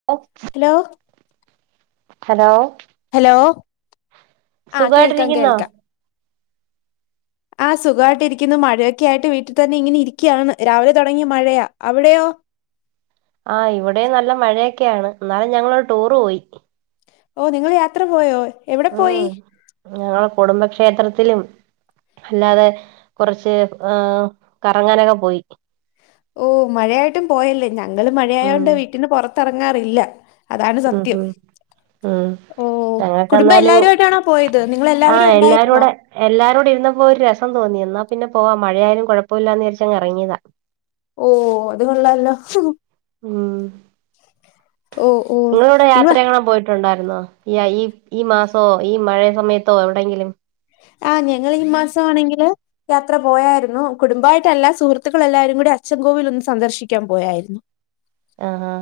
[unintelligible] Hello hello hello ആഹ് കേൾക്കാം സുഖായിട്ടിരിക്കുന്നോ കേൾക്കാം ആഹ് സുഖാേയിട്ടിരിക്കുന്നു മഴയൊക്കെ ആയിട്ട് വീട്ടിത്തന്നെ ഇങ്ങനെ ഇരിക്ക്യാണ് രാവിലെ താെടങ്ങിയ മഴയാ അവ്ടെയോ ആഹ് ഇവിടെം നല്ല മഴയൊക്കെയാണ് ന്നാലും ഞങ്ങളരു ടൂറ് പോയി ഓഹ് നിങ്ങള് യാത്ര പോയോ എവിടെ ഉം പോയി ഞങ്ങള് കുടുംബക്ഷേത്രത്തിലും അല്ലാതെ കൊറച്ച് ആഹ് കറങ്ങാനൊക്കെ പോയി ഓഹ് മഴയായിട്ടും പോയല്ലേ ഞങ്ങള് ഉം മഴായോണ്ട് വീട്ടിന്ന് പാെറത്തറങ്ങാറില്ല അതാണ് ഉം സത്യം ഉം ഉം ഓഹ് ഞങ്ങക്ക് എന്നാലും കുടുംബഎല്ലാരുആയിട്ടാണോ പോയത് നിങ്ങളെല്ലാവരും ഉണ്ടായിരുന്നോ എല്ലാരുംടി ഇര്ന്നപ്പോ ഒരു രസം തോന്നി എന്നാ പിന്നെ പോവാ മഴയാലും കാെഴപ്പമില്ലാന്ന്ചരിച്ചാ അങ് എറങ്ങ്യാതാ ഓഹ് അത് കൊള്ളാലൊ ഉം ഓ ഓ [inaudible] ഇങ്ങളിവിടെ നിങ്ങ യാത്രയൊന്നും പോയിട്ട് ട്ടുണ്ടായിരുന്നോ ഈ അയീ ഈ മാസമോ ഈ മഴയസമയത്തോ എവിടെയങ്കിലും ആഹ് ഞങ്ങള് ഈ മാസമാണെങ്കില് യാത്ര പോയായിരുന്നു കുടുംബായിട്ടല്ലാ സുഹൃത്തുക്കളെല്ലാരും കൂടെ അച്ഛൻകോവിൽ ഒന്ന് സന്ദർശിക്കാൻ പോയായിരുന്നു ആഹ്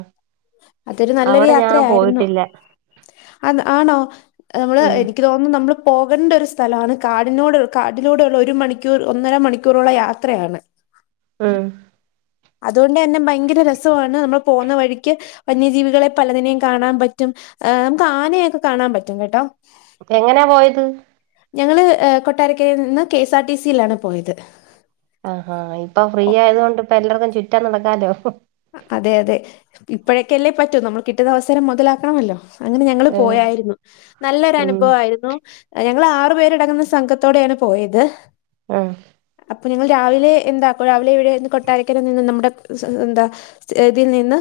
അതൊരു നല്ലൊരു അവിടെ ഞാൻ യാത്രയായിരുന്നു പോയിട്ടില്ല ആന്ന് ആണോ നമ്മള് ഉം എനിക്ക് തോന്നുന്നു നമ്മള് പോകണ്ട ഒരു സ്ഥ സ്ഥലാണ് കാടിനോട് കാടിലൂടെള്ളഒരു മണിക്കൂർ ഒന്നര മണിക്കൂറുള്ള യാത്രയാണ് ഉം അതോണ്ട് എന്നെ ഭയങ്കര രസവാണ് നമ്മൾ പോന്ന വഴിക്ക് വന്യജീവികളെ പലതിനെയും കാണാൻ പറ്റും ഏ് നമുക്ക് ആനയൊക്കെ കാണാൻ പറ്റും കേട്ടോ എങ്ങനാ പോയത് ഞങ്ങള് എഹ് കൊട്ടാരക്കരീന്ന് കെ എസ് ആർ ടി സിയിലാണ് പോയത് ആഹ് ആഹ് ഇപ്പൊ ഫ്രീ ഓ, ആയത്കൊണ്ട് ഇപ്പ എല്ലർക്കും ചുറ്റാൻ നടക്കാലോ അതെ അതെ ഇപ്പഴൊക്കല്ലേ പറ്റൂ നമ്മൾ കിട്ടുന്ന അവസരം മാെതലാക്കണമല്ലോ അങ്ങനെ ഞങ്ങള് ഉം പോയായിരുന്നു ഉം നല്ലൊരനുഭവായിരുന്നു ഞങ്ങള് ആറു പേരടങ്ങുന്ന സംഘത്തോടെണ് പോയത് ആഹ് അപ്പൊ ഞങ്ങൾ രാവിലെ എന്താക്കും രാവിലെ ഇവിടെന്ന് കൊട്ടാരക്കാര നിന്ന് നമ്മുടെ സ്വ ന്താ ഇതിൽ നിന്ന്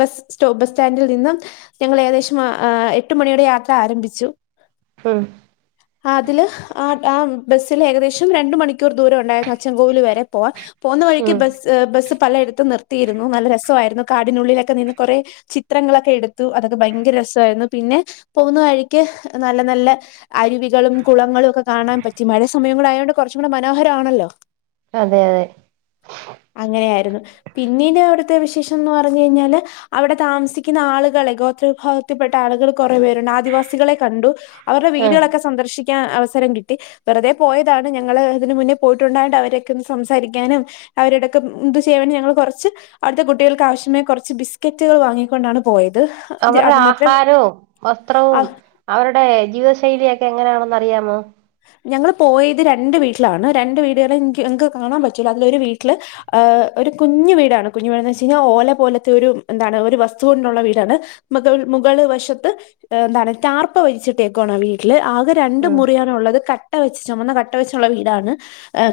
ബസ് സ്റ്റോ ബസ് സ്റ്റാൻഡിൽ നിന്നും ഞങ്ങൾ ഏകദേശം ആഹ് ആഹ് എട്ട് മണിയൊടെ യാത്ര ആരംഭിച്ചു ഉം ആതില് ആ ആ ബസ്സിില് ഏകദേശം രണ്ട് മണിക്കൂർ ദൂരൊണ്ടാര്ന്നു അച്ച്ചൻകോവില് വരെ പോവാൻ പോന്ന വഴിക്ക് ഉം ബസ് ബസ്സ് പലയിടത്തും നിർത്തിയിരുന്നു നല്ല രസവാരുന്നു കാടിനുള്ളിലക്കെ നിന്ന് കൊറെ ചിത്രങ്ങളക്കെ എടുത്തു അതൊക്കെ ഭയങ്കര രസരുന്നു പിന്നെ പോകുന്ന വഴിക്ക് നല്ല നല്ല അരുവികളും കുളങ്ങളുക്കെ കാണാൻ പറ്റി. മഴ സമയോം കൂടെ ആയോണ്ട് കൊറച്ചും കൂടെ മനോഹരണല്ലോ. അതെ അതെ അങ്ങനെയാരുന്നു പിന്നീട് അവിടുത്തെ വിശേഷംന്ന് പറഞ് കയിഞ്ഞാല് അവിടെ താമ്സിക്കുന്ന ആളുകളെ ഗോത്ര വിഭാഗത്തിപ്പെട്ട ആളുകൾ കൊറെ പേരുണ്ട് ആദിവാസികളെ കണ്ടു അവറെ ഉം വീടുകളക്കെ സന്ദർശിക്കാ അവസരം കിട്ടി വെറുതെ പോയതാണ് ഞങ്ങള് ഇതിന് മുന്നേ പോയിട്ടുണ്ടായൊണ്ട് അവരൊക്കെ ഒന്ന് സംസാരിക്കാനും അവരൊടൊക്കെ എന്ത് സേവന ഞങ്ങൾ കൊറ ച്ച് അവിട്ത്തെ കുട്ടികൾക്ക് ആവശ്യമെ കൊറച്ച് ബിസ്ക്കറ്റുകൾ വാങ്ങിക്കൊണ്ടാണ് പോയത് അവറെ അത് മാത്രേ ആഹാരോ വസ്ത്രവും അവർടെ ജീവിത ശൈലിയെക്കെ എങ്ങനണന്ന് അറിയാമോ ഞങ്ങള് പോയത് രണ്ട് വീട്ടിലാണ് രണ്ട് വീട്കള് [unintelligible] എങ്ക് കാണാൻ പറ്റ്ല അതിലൊരു വീട്ടില് ഹ് ഒരു കുഞ്ഞു വീടാണ് കുഞ്ഞു വീടന്ന് വെച്ചച്ച് കഴിഞ്ഞാൽ ഓല പോലത്തെ ഒരു എന്താണ് ഒരു വസ്തു കൊണ്ടുള്ള വീടാണ് മകൾ മുകൾ വശത്ത് എന്താണ് റ്റാർപ്പ വലിച്ചിട്ടേക്കണ് ആ വീട്ടില് ആ രണ്ട് ഉം മുറിയാണോള്ളത് കട്ട വെച്ച് ചൊമന്ന കട്ടവെച്ചോള്ള വീടാണ്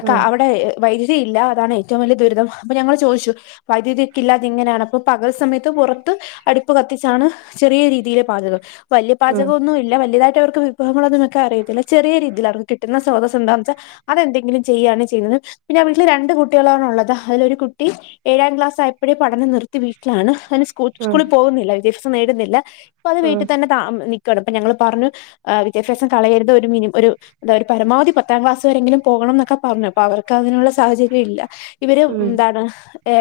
ഉം അവിടെ വൈദ്യുതി ഇല്ല. അതാണ് ഏറ്റോം വല്യ ദുരിതം അപ്പൊ ഞങ്ങൾ ചോച്ചു വൈദ്യുതക്കില്ലാതങ്ങനാണ്. അപ്പൊ പകൽ സമെത്ത് പുറത്ത് അടുപ്പ് കത്തിച്ചാണ് ചെറിയ രീതിലെ പാചകം വല്യ ഉം പാചകോന്നു ഇല്ല വല്യതട്ട് അവർക്ക് വിഭവങ്ങളോന്നും വെക്കാൻ അറിയത്തില്ല ചെറിയ രീതി തി അവർക്ക് കിട്ട്ന്ന സൊതസെന്തന്ന്വെച്ച അതെന്തെങ്കിലും ചെയ്യാണ് ചെയ്യുന്നത് പിന്നെ വീട്ടില് രണ്ട് കുട്ടികളാണള്ളത് അതിലൊരു കുട്ടി ഏഴാം ക്ലാസ് ആയപ്പോഴേ പഠനം നിർത്തി. വീട്ടിലാണ് അതിന് സ്കു ഉം സ്കൂളി പോകുന്നില്ല വിദ്യാഭ്യാസം നേടുന്നില്ല അപ്പൊ അത് ഉം വീട്ടി തന്നെ ത നിക്കണ് പ്പൊ ഞങ്ങള് പറന്ന് വിദ്യാഭ്യാസം കളയരുത് ഒരു മിനി ഒരു ന്ത ഒരു പരമാധി പത്താം ക്ലാസ് വരെങ്കിലും പോകണം എന്നൊക്കെ പറഞ്ഞു അപ്പൊ അവർക്ക് അതിനുള്ള സാഹചര്യം ഇല്ല ഇവര് ഉം എന്താണ്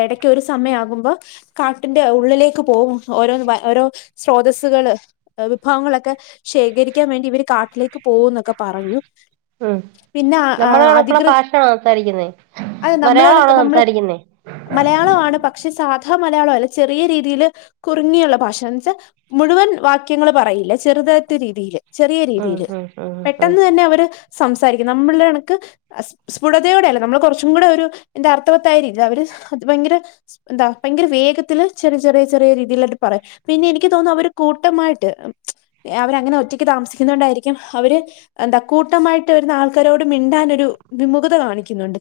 എടക്കൊരു സമയകുമ്പോ കാട്ടിന്റെ ഉള്ളിലേക്ക് പോകും ഓരോ ഓരോ സ്രോതസ്സുകള് വിഭവങ്ങളക്കെ ശേഖരിക്കാൻ വേണ്ടി ഇവർ കാട്ടിലേക്ക് പോകുന്നൊക്കെ പറഞ്ഞു ഉം പിന്നെ നമ്മുടെ കണക്കുള്ള അധികൃ ഭാഷയാണോ സംസാരിക്കുന്നേ അൽ നമ്മള് മലയാളമാണോ കണക്ക് നമ്മള് സംസാരിക്കുന്നേ മലയാളവാണ്. പക്ഷെ സാധാ മലയാളം അല്ല ചെറിയ രീതിൽ കുറുങ്ങിയുള്ള ഭാഷന്ന് വെച്ചാൽ മുഴുവൻ വാക്യങ്ങൾ പറയില്ല ചെറുതത്ത രീതിൽ ചെറിയ ഉം രീതിൽ ഉം ഉം ഉം പെട്ടെന്ന് തന്നെ അവ ര് സംസാരിക് നമ്ള് കണക്ക് സ്ഫുടതയോടെയല്ല നമ്മള് കുറച്ചും കൂടെ ഒരു എന്റ അർത്ഥവത്തായരി അവര്ത് ഭയങ്കര എന്താ ഭയങ്കര വേഗത്തിൽ ചെറിയ ചെറിയ ചെറിയ രീതിയിലായിട്ട് പറയ്യും പിന്നെ എനിക്ക് തോന്നു അവര് കൂട്ടമായിട്ട് അവരങ്ങനെ ഒറ്റക്ക് താമസിക്കുന്നൊണ്ടാരിക്കും അവര് എന്ത കൂട്ടമായിട്ട് വരുന്ന ആൾക്കാരോട് മിണ്ടാൻ ഒരു വിമുഖത കാണിക്കുന്നുണ്ട്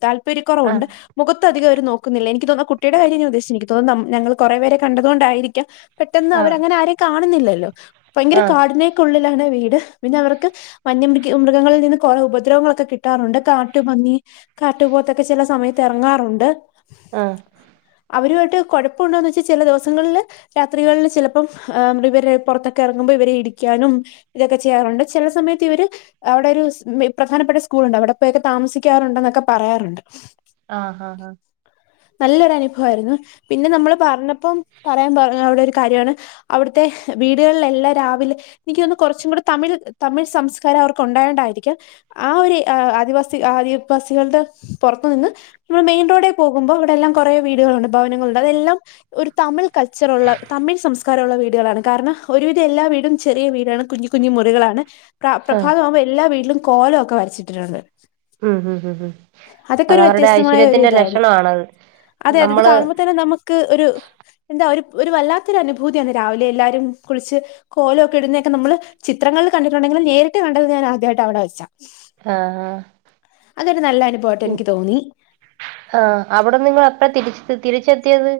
ആഹ് താല്പര്യക്കുറവുണ്ട് മുഖത്ത് അധികം അവർ നോക്കുന്നില്ല എനിക്ക് തോന്ന കുട്ടിടെ കാര്യ ഞാ ഉദ്ദേശിച്ച് നിക് തോന്ന് ഞങ്ങള് കുറെവെരെ കണ്ടതുകൊണ്ടായിരിക്കാം പെട്ടെന്ന് ആഹ് അവരങ്ങനെ ആരേം കാണുന്നില്ലല്ലോ ഭയങ്കര ആഹ് കാടിനെ ക്കുള്ളിലാണ് വീട് പിന്നെ അവർക്ക് വന്യമൃ [unintelligible] മൃഗങ്ങളിൽ നിന്ന് കുറെ ഉപദ്രവങ്ങളൊക്കെ കിട്ടാറുണ്ട് കാട്ടുപന്നി കാട്ടുപോത്തൊക്കെ ചെല സമയത്ത് എറങ്ങാറുണ്ട് ആഹ് അവരുആയിട്ട് കുഴപ്പമുണ്ടോന്ന് വെച്ചാൽ ചെല ദിവസങ്ങളില് രാത്രികളിൽ ചിലപ്പം ഇവരെ പുറത്തൊക്കെ ഇറങ്ങുമ്പോൾ ഇവരെ ഇടിക്കാനും ഇതൊക്കെ ചെയ്യാറുണ്ട് ചില സമയത്ത് ഇവര് അവിടെ ഒരു പ്രധാനപ്പെട്ട സ്കൂൾ ഉണ്ട് അവിടെ പോയക്കെ താമസിക്കാറുണ്ട എന്നൊക്കെ പറയാറുണ്ട് ആഹ് ആഹ് ആഹ് നല്ലൊരു അനുഭവ ആയിരുന്നു പിന്നെ നമ്മള് പറഞ്ഞപ്പം പറയാൻ പറ അവിടെ ഒരു കാര്യണ് അവിടുത്തെ വീടുകളിലെല്ലാം രാവിലെ എനിക്ക് തോന്നുന്ന് കുറച്ചും കൂടെ തമിഴ് തമിഴ് സംസ്കാരം അവർ കൊണ്ടായോണ്ടായിരിക്കാം ആ ഒരു ആദിവാസി ആദിവാസികളുടെ പുറത്തു നിന്ന് നമ്മൾ മെയിൻ റോഡ പോകുമ്പോ അവിടെല്ലാം കുറെ വീടുകളുണ്ട് ഭവനങ്ങളുണ്ട് അതെല്ലാം ഒരു തമിഴ് കൾച്ചറുള്ള തമിഴ് സംസ്കാരള്ള വീടുകളാണ് കാരണം ഒരുവിധം എല്ലാ വീടും ചെറിയ വീടാണ് കുഞ്ഞു കുഞ്ഞി മുറികളാണ് പ്ര ആഹ് പ്രഭാതാവുമ്പോൾ എല്ലാ വീട്ടിലും കോലൊക്കെ വരച്ചിട്ടിട്ടുണ്ട് ഉമ് ഉമ് ഉമ് ഉമ് അതൊക്കെ ഒരു അതവരുടെ വ്യത്യസ്തമായ ഒരു ഐശ്വര്യത്തിന്റെ ലക്ഷണ ഇതായിരുന്നു ആണത് അതെ അതെ ഇത് കാണുമ്പോൾ തന്നെ നമുക്ക് ഒരു എന്താ ഒരു ഒരു വല്ലാത്തൊരു അനുഭൂതിയാണ് രാവിലെ എല്ലാവരും കുളിച്ച് കോലൊക്കെ ഇടുന്നതൊക്കെ നമ്മള് ചിത്രങ്ങളിൽ കണ്ടിട്ടുണ്ടെങ്കിലും നേരി ട്ട് കണ്ടത് ഞാൻ ആദ്യയിട്ട് അവിടെ വെച്ചാ ആഹ് അതൊരു നല്ല അനുഭവായിട്ട് എനിക്ക് തോന്നി ആഹ് അവിടെന്ന് നിങ്ങ എപ്പ തിരിച്ചെ തിരിച്ചെത്തിയത്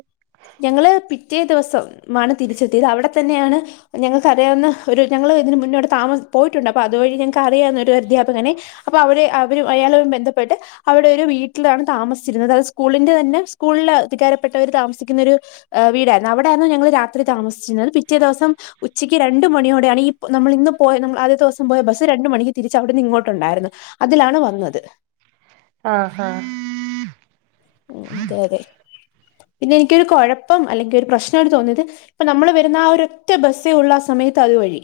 ഞങ്ങള് പിറ്റേ ദിവസം മാണ് തിരിച്ചെത്തിയത് അവിടെ തന്നെയാണ് ഞങ്ങൾക്ക അറിയാവുന്ന ഒരു ഞങ്ങൾ ഇതിന് മുന്നോട്ട് താമസ പോയിട്ടുണ്ട് അപ്പൊ അതുവഴി ഞങ്ങക്ക് അറിയാവുന്ന ഒരു അധ്യാപകനെ അപ്പൊ അവര് അവരും അയാളും ബന്ധപ്പെട്ട് അവിടെ ഒരു വീട്ടിലാണ് താമിച്ചിരുന്നത് അത് സ്കൂളിന്റെ തന്നെ സ്കൂളിൽ അധികാരപ്പെട്ടവര് താമസിക്ക ന്നൊരു വീടായിരുന്നു അവിടെയാരുന്നു ഞങ്ങള് രാത്രി താമസിച്ചിരുന്നത് പിറ്റേ ദിവസം ഉച്ചയ്ക്ക് രണ്ടു മണിയോടെ ആണ് ഈ നമ്മൾ ഇന്ന് പോയ നമ്മൾ ആദ്യ ദിവസം പോയ ബസ് രണ്ടു മണിക്ക് തിരിച്ച് അവിടുന്ന് ഇങ്ങോട്ടുണ്ടായിരുന്നു അതിലാണ് വന്നത് ആഹ് ആഹ് ഉമ് അതെ അതെ പിന്നെ എനിക്കൊരു കുഴപ്പം അല്ലെങ്കിൽ ഒരു പ്രശ്നായി തോന്നിയത് ഇപ്പൊ നമ്മൾ വരുന്ന ആ ഒരൊറ്റ ബസ്സെ ഉള്ള ആ സമയത്ത് അതുവഴി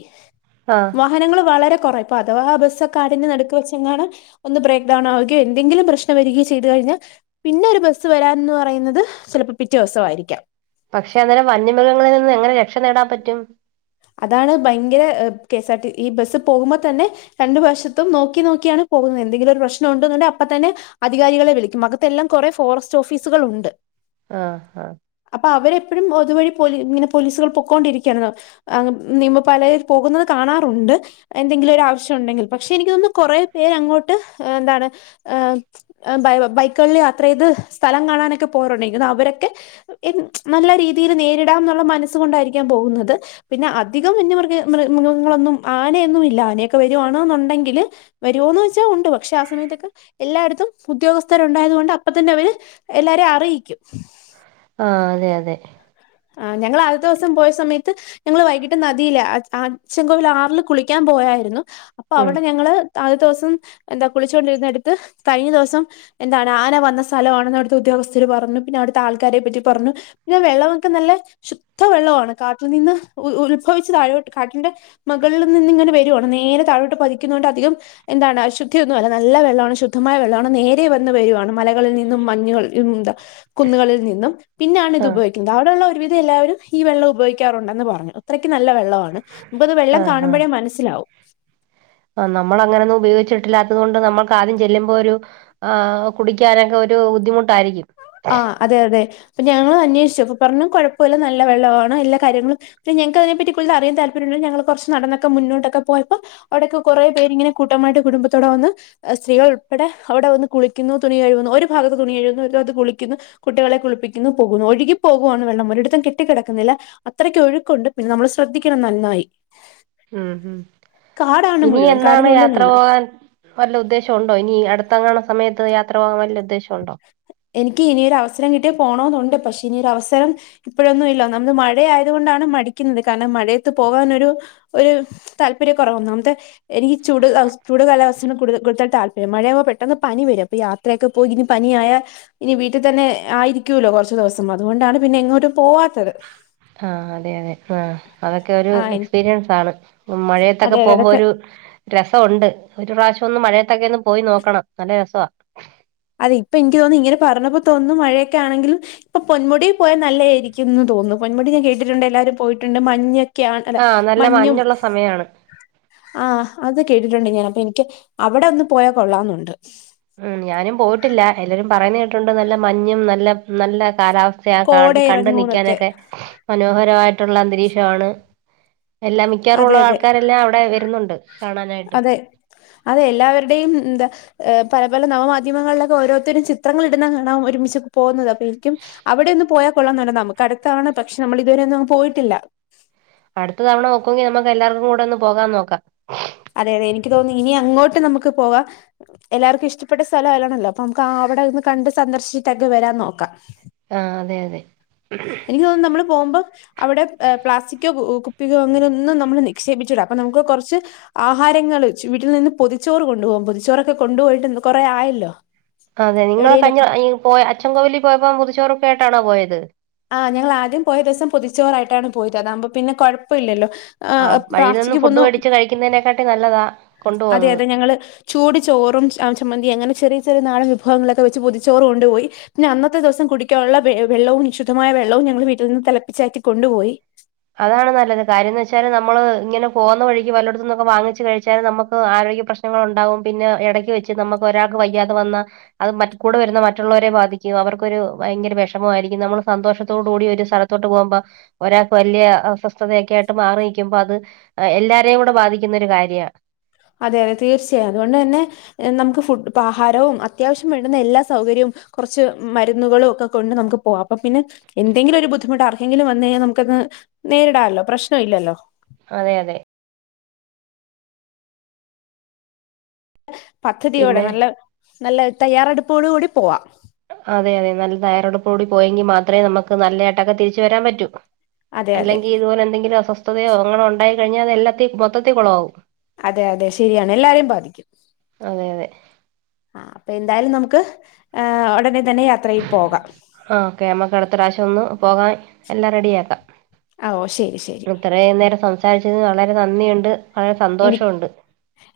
ആഹ് വാഹനങ്ങൾ വളരെ കുറ ഇപ്പ അഥവാ ആ ബസക്കെ അതിഞ്ഞ് നടുക്ക്ക് വെച്ച ങ്ങാനും ഒന്ന് ബ്രേക്ക് ഡൗൺ ആവുകയോ എന്തെങ്കിലും പ്രശ്ന വരികയോ ചെയ്തു കഴിഞ്ഞാൽ പിന്നെ ഒരു ബസ്സ് വരാൻന്ന് പറയുന്നത് ചിലപ്പോ പിറ്റേ ദിവസായിരിക്കാം പക്ഷെ അന്നേരം വന്യ മൃഗങ്ങളിൽ നിന്ന് എങ്ങനെ രക്ഷ നേടാൻ പറ്റും അതാണ് ഭയങ്കര കെ എസ് ആർ ടി ഈ ബസ് പോകുമ്പോൾ തന്നെ രണ്ടു വശത്തും നോക്കി നോക്കിയാണ് പോകുന്നത് എന്തെങ്കിലും ഒരു പ്രശ്നം ണ്ട് തന്നെ അപ്പൊ തന്നെ അധികാരികളെ വിളിക്കും അകത്തെ എല്ലാം കുറെ ഫോറസ്റ്റ് ഓഫീസുകൾ ഉണ്ട് ആഹ് ആഹ് അപ്പൊ അവരെപ്പോഴും ഒതുവഴി പോല ഇങ്ങനെ പോലീസുകൾ പൊക്കൊണ്ടിരിക്കുകണോ അഹ് നിയമ പാല പോകുന്നത് കാണാറുണ്ട് എന്തെങ്കിലും ഒരു ആവശ്യം ഉണ്ടെങ്കിൽ പക്ഷെ എനിക്ക തോന്നുന്ന് കൊറെ പേര് അങ്ങോട്ട് എന്താണ് ബൈ ബൈക്കുകളിൽ യാത്ര ചെയ്ത് സ്ഥലം കാണാനൊക്കെ പോറുണ്ടെങ്കിൽ അഹ് അവരൊക്കെ നല്ല രീതിയിൽ നേരിടാം എന്നുള്ള മനസ്സു കൊണ്ടായിരിക്കാൻ പോകുന്നത് പിന്നെ അധികം വന്യമൃഗ മൃ മൃഗങ്ങളൊന്നും ആനയൊന്നും ഇല്ല ആനൊക്കെ വരുവാണെന്നുണ്ടെങ്കില് വരുവോന്ന് വെച്ചാൽ ഉണ്ട് പക്ഷെ ആ സമയത്തൊക്കെ എല്ലായിടത്തും ഉദ്യോഗസ്ഥരുണ്ടായത് കൊണ്ട് അപ്പ തന്നെ അവര് എല്ലാരെയും അറിയിക്കും ആഹ് അതെ അതെ ആഹ് ഞങ്ങൾ ആദ്യത്തെ ദിവസം പോയ സമയത്ത് ഞങ്ങള് വൈകിട്ട് നദിയില അച്ചൻകോവൽ ആറില് കുളിക്കാൻ പോയായിരുന്നു അപ്പൊ ഉം അവിടെ ഞങ്ങള് ആദ്യത്തെ ദിവസം എന്താ കുളിച്ചോണ്ടിരുന്ന അടുത്ത് കഴിഞ്ഞ ദിവസം എന്താണ് ആന വന്ന സ്ഥലമാണെന്ന് അവിടുത്തെ ഉദ്യോഗസ്ഥര് പറഞ്ഞു പിന്നെ അവിടത്തെ ആൾക്കാരെ പറ്റി പറഞ്ഞു പിന്നെ വെള്ള ക്കെ നല്ല ശുദ്ധ വെള്ളവാണ് കാട്ടിൽ നിന്ന് ഉ ഉത്ഭവിച്ച താഴോട്ട് കാട്ടിന്റെ മകളിൽ നിന്ന്ങ്ങനെ വരുവാണ് നേരെ താഴോട്ട് പതിക്കുന്നൊണ്ട് അധികം എന്താണ് അശുദ്ധിയൊന്നുവല്ല നല്ല വെള്ളവാണ് ശുദ്ധമായ വെള്ളവാണ് നേരെ വന്ന് വരുവാണ് മലകളിൽ നിന്നും മഞ്ഞുകൾ ന്താ കുന്നുകളിൽ നിന്നും പിന്നാണിത് ആഹ് ഉപയോഗിക്കുന്നത് എന്താവിടെയുള്ള ഒരുവിധം എല്ലാവരും ഈ വെള്ളം ഉപോയ്ക്കാറുണ്ടെന്ന് പറഞ്ഞു അത്രക്ക് നല്ല വെള്ളവാണ് മ്പത് വെള്ളം ആഹ് ആഹ് കാണുമ്പഴേ മനസ്സിലാവും ആഹ് നമ്മളങ്ങനൊന്നും ഉപയോഗിച്ചിട്ടില്ലാത്തത് കൊണ്ട് നമ്മൾക്ക് ആദ്യം ചെല്ലുമ്പൊരു ആഹ് കുടിക്കാനൊക്കൊരു ബുദ്ധിമുട്ടാരിക്കും ആഹ് അതെ അതെ അപ്പ ഞങ്ങളന്വേഷിച്ച് അപ്പൊ പറഞ്ഞു കുഴപ്പില്ല നല്ല വെള്ളവാണ് എല്ലാ കാര്യങ്ങളും പിന്നെ ഞങ്ങ്ക്കതിനെപറ്റി കൂടലറിയാൻ താല്പര്യള്ളോ ഞങ്ങള് കൊറച്ച് നടന്നൊക്കെ മുന്നോട്ടൊക്കെ പോയപ്പൊ അവിടെക്കെ കൊറേ പേരിങ്ങനെ കൂട്ടമായിട്ട് കുടുംബത്തോടെ വന്ന് സ്ത്രീകളുൾപ്പെടെ അവിടെവന്ന് കുളിക്കുന്നു തുണികഴുവുന്നു ഒരു ഭാഗത്ത് തുണി കഴുവുന്നു ഒരു ഭാഗത്ത് കുളിക്കുന്നു ക്കുന്നു കുട്ടികളെ കുളിപ്പിക്കുന്നു പോകുന്നു ഒഴുകി പോകുവാണ് വെള്ളം ഒരിടത്തും കെട്ടി കെടക്കുന്നില്ല അത്രക്കൊഴുക്കുണ്ട് പിന്നെ നമ്മള് ശ്രദ്ധിക്കണം നൻന്നായി ഉം ഉം ഇനി എന്നാണ് കാടിനുള്ളിലാണ് യാത്രപോകാൻ വല്ല ഉദ്ദേശവൊണ്ടോ ഇനി അടുത്തെങ്ങാണും സമയത്ത് യാത്ര പോകാൻ വല്ല ഉദ്ദേശൊവൊണ്ടോ എനിക്ക് ഇനിയൊരു അവസരം കിട്ടിയാ പോണോന്നൊണ്ട് പക്ഷേ ഇനിയൊരവസരം ഇപ്പോഴൊന്നുവില്ല ഒന്നാമത് മഴ ആയത് കൊണ്ടാണ് മടിക്കുന്നത് കാരണം മഴയത്ത് പോവാനൊരു ഒരു താല്പര്യകൊറവ് ഒന്നാമത്തെ എനിക്ക് ചൂട് ചൂട്കാലാവസ്ഥയാണ് കൂട് കൂടുതൽ താല്പര്യം മഴയാവുമ്പൊ പെട്ടെന്ന് പനി വരും അപ്പൊ യാത്രയൊക്കെ പ്പോയിനി പനിയായ ഇനി വീട്ടിതന്നെ ആയിരിക്കൂല്ലോ കൊറച്ച് ദിവസം അതുകൊണ്ടാണ് പിന്നെ എങ്ങോട്ടും പോവാ ആഹ് അതെ അതെ ആഹ് അതൊക്കെ ഒരു ആ എക്സ്പീരിയൻസാണ് ഉം അതെ മഴയത്തൊക്കെ അതെ പോമ്പൊ അതൊക്കെ ഒരു രസവൊണ്ട് ഒരു പ്രാവശ്യൊന്ന് മഴയത്തൊക്കെന്ന് പോയി നോക്കണം നല്ല രസവ അതെ ഇപ്പൻക്ക് തോന്നുന്നു ഇങ്ങനെ പറഞ്ഞപ്പോ തോന്നുന്നു മഴയക്കെയാണെങ്കിലും ഇപ്പൊ പൊന്മുടി പോയാ നല്ലയായിരിക്കുന്ന് തോന്നുന്നു പൊന്മുടി ഞാൻ കേട്ടിട്ടുണ്ട് എല്ലാരും പോയിട്ടുണ്ട് മഞ്ഞ് ക്കെയാണ് അല്ല ആഹ് നല്ല മഞ്ഞും മഞ്ഞുള്ള സമയാണ് ആഹ് അത് കേട്ടിട്ടൊണ്ട് ഞാനപ്പൊ എൻക്ക് അവിടൊന്ന് പോയാ കൊള്ളാന്നൊണ്ട് ഉം ഞാനും പോയിട്ടില്ല എല്ലരും പറയുന്ന കേട്ടിട്ടൊണ്ട് നല്ല മഞ്ഞും നല്ല നല്ല കാലാവസ്ഥ സ്ഥയാ കോട കാണ് ഇറങ്ങൂന്നൊക്കെ കണ്ട്നിക്കാനൊക്കെ മനോഹരവായിട്ടുള്ള അന്തരീക്ഷവാണ് എല്ലാം അതെ മിക്കാറുള്ള അതെ ആൾക്കാരെല്ലാം അവിടെ വെരുന്നൊണ്ട് അതെ അതെ എല്ലാവരുടെയും ന്താ പല പല നവമാധ്യമങ്ങളിലൊക്കെ ഓരോത്തരും ചിത്രങ്ങൾ ഇടുന്നകാണാം ഒരുമിച്ചൊക്കെ പോവുന്നതൊക്കെ എനിക്കും അവിടെയൊന്ന് പോയാകൊള്ളാന്നൊണ്ട് നമ്ക്കടുത്താണ് പക്ഷെ നമ്മൾ ഇതുവരെ ഒന്നുവങ് പോയിട്ടില്ലല്ലോ അടുത്ത തവണ ഒക്കുവെങ്കി നമുക്കെല്ലാർക്കും കൂടൊന്ന് പോകാൻ നോക്കാം അതെ അതെ എനിക്ക് തോന്നുന്നു ഇനി അങ്ങോട്ട് നമുക്ക് പോവാം എല്ലാർക്കും ഇഷ്ടപ്പെട്ട സ്ഥലാല്ലാണല്ലോ അപ്പൊ നമുക്ക് ആ അവിടെ ഒന്ന് കണ്ട് സന്ദർശിച്ചിട്ടെക്കെ വരാൻ നോക്കാം ആഹ് അതെ അതെ എനിക്ക് തോന്നുന്നു നമ്മള് പോമ്പം അവിടെ പ്ലാസ്റ്റിക്കൊ കുപ്പികോ അങ്ങനെ ഒന്നും നമ്മള് നിക്ഷേപിച്ചൂട അപ്പൊ നമുക്ക് കൊറച്ച് ആഹാരങ്ങള് ച്ച് വീട്ടിൽ നിന്ന് പൊതിച്ചോറ് കൊണ്ട്പോം പൊതിച്ചോറൊക്കെ കൊണ്ടുപോയിട്ട് കൊറെ ആയല്ലോ അതെ നിങ്ങള് കയിഞ്ഞ എവിടെേലൊക്കെ ഈ പോയ അച്ചൻകോവലിപോയപ്പോ പൊതിച്ചോറൊക്കെ ആയിട്ടാണോ പോയത് ആഹ് ഞങ്ങളാദ്യം പോയ ദിവസം പതിച്ചോറായിട്ടാണ് പോയത് അതാവുമ്പൊ പിന്നെ കൊഴപ്പില്ലല്ലോ ആഹ് വഴിൽ നിന്നും ഫുഡ് മേടിച്ച് കഴിക്കുന്നേനെക്കാട്ടി നല്ലതാ അതെ കൊണ്ടുപോകുന്നത് അതെ ഞങ്ങള് ചൂട്ചോറും ച ചമ്മന്തി അങ്ങനെ ചെറിയ ചെറിയ നാടൻ വിഭവങ്ങളൊക്കെ വെച്ച് പൊതിച്ചോറ് കൊണ്ടുപോയി പിന്നന്നത്തെ ദെവസം കുടിക്കാള്ള വെ വെള്ളവും ശുദ്ധമായ വെള്ളവും ഞങ്ങള് വീട്ടിൽ നിന്ന് തെളപ്പിച്ചാറ്റി കൊണ്ടുപോയി അതാണ് നല്ലത് കാര്യന്ന് വെച്ചാല് നമ്മള് ഇങ്ങനെ പോവുന്ന വഴിക്ക് വല്ലോടത്തുന്നൊക്കെ വാങ്ങിച്ച് കഴിച്ചാലും നമ്മക്ക് ആരോഗ്യപ്രശ്നം ശ്നങ്ങളൊണ്ടാവും പിന്നെ എടയ്ക്ക് വെച്ച് നമക്കൊരാക്ക് വയ്യാതെ വന്ന അത് മറ്റ് കൂടെ വരുന്ന മറ്റുള്ളോരെ ബാധിക്കും അവർക്കൊരു ഭയങ്കര വെഷമവായിരിക്കും നമ്മൾ സന്തോഷത്തോട് കൂടി ഒരു സ്ഥല ത്തോട്ട് പോവുമ്പോ ഒരാക്ക് വല്യ അസ്വസ്ഥതയൊക്കെ ആയിട്ട് മാറി നിക്കുമ്പോ അത് ആഹ് എല്ലാരേം കൂടെ ബാധിക്കുന്നൊരു കാര്യാ അതെ അതെ തീർച്ചയായും അതുകൊണ്ട് തന്നെ ഏഹ് നമുക്ക് ഫുഡ് ഇപ്പ ആഹാരവും അത്യാവിശ്യം വേണ്ടുന്ന എല്ലാ സൗകര്യോം കൊറച്ച് മരുന്നുകളും ഒക്കെ കൊണ്ട് നമുക്ക് പോവാം അപ്പൊ പിന്നെ എന്തെങ്കിലൊരു ബുദ്ധിമുട്ടാർക്കെങ്കിലും വന്ന് കഴിങ്ങാൽ നമുക്കത് നേരിടാല്ലോ പ്രശ്നവില്ലല്ലോ അതെ അതെ പദ്ധതിയോടെ പിന്നെ നല്ല നല്ല തയ്യാറെടുപ്പോട് കൂടി പോവാം അതെ അതെ നല്ല തയ്യാറെടുപ്പോടു കൂടി പോയെങ്കി മാത്ര നമ്മക്ക് നല്ലായിട്ടൊക്കെ തിരിച്ചു വരാൻ പറ്റൂ അതെ അതെ അല്ലെങ്കി ഇതുപോലെന്തെങ്കിലും അസ്വസ്ഥതയോ അങ്ങാണൊണ്ടായി കഴിഞ്ഞാ അത് എല്ലാത്തി മൊത്തത്തി കൊളവാവും അതെയതെ ശരിയാണ് എല്ലാരെം ബാധിക്കും അതെ അതെ ആഹ് അപ്പൊ എന്തായാലും നമുക്ക് ഏഹ് ഉടനെ തന്നെ യാത്രയിൽ പോകാം ആഹ് ഓക്കെ നമ്മക്ക് അടുത്ത പ്രാവശ്യം ഒന്ന് പോകാൻ എല്ലാം റെഡിയാക്കാം ആഹ് ഓ ശരി ശരി ഇത്രേം നേരം സംസാരിച്ചതിന് വളരെ നന്ദിയുണ്ട് വളരെ എനി സന്തോഷവൊണ്ട്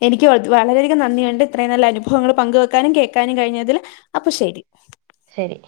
എനിക്ക് വ വളരെയധികം നന്ദിയുണ്ട് ഇത്രയും നല്ല അനുഭവങ്ങൾ പങ്ക് വെക്കാനും കേൾക്കാനും കഴിഞ്ഞതില് അപ്പൊ ശരി ശരി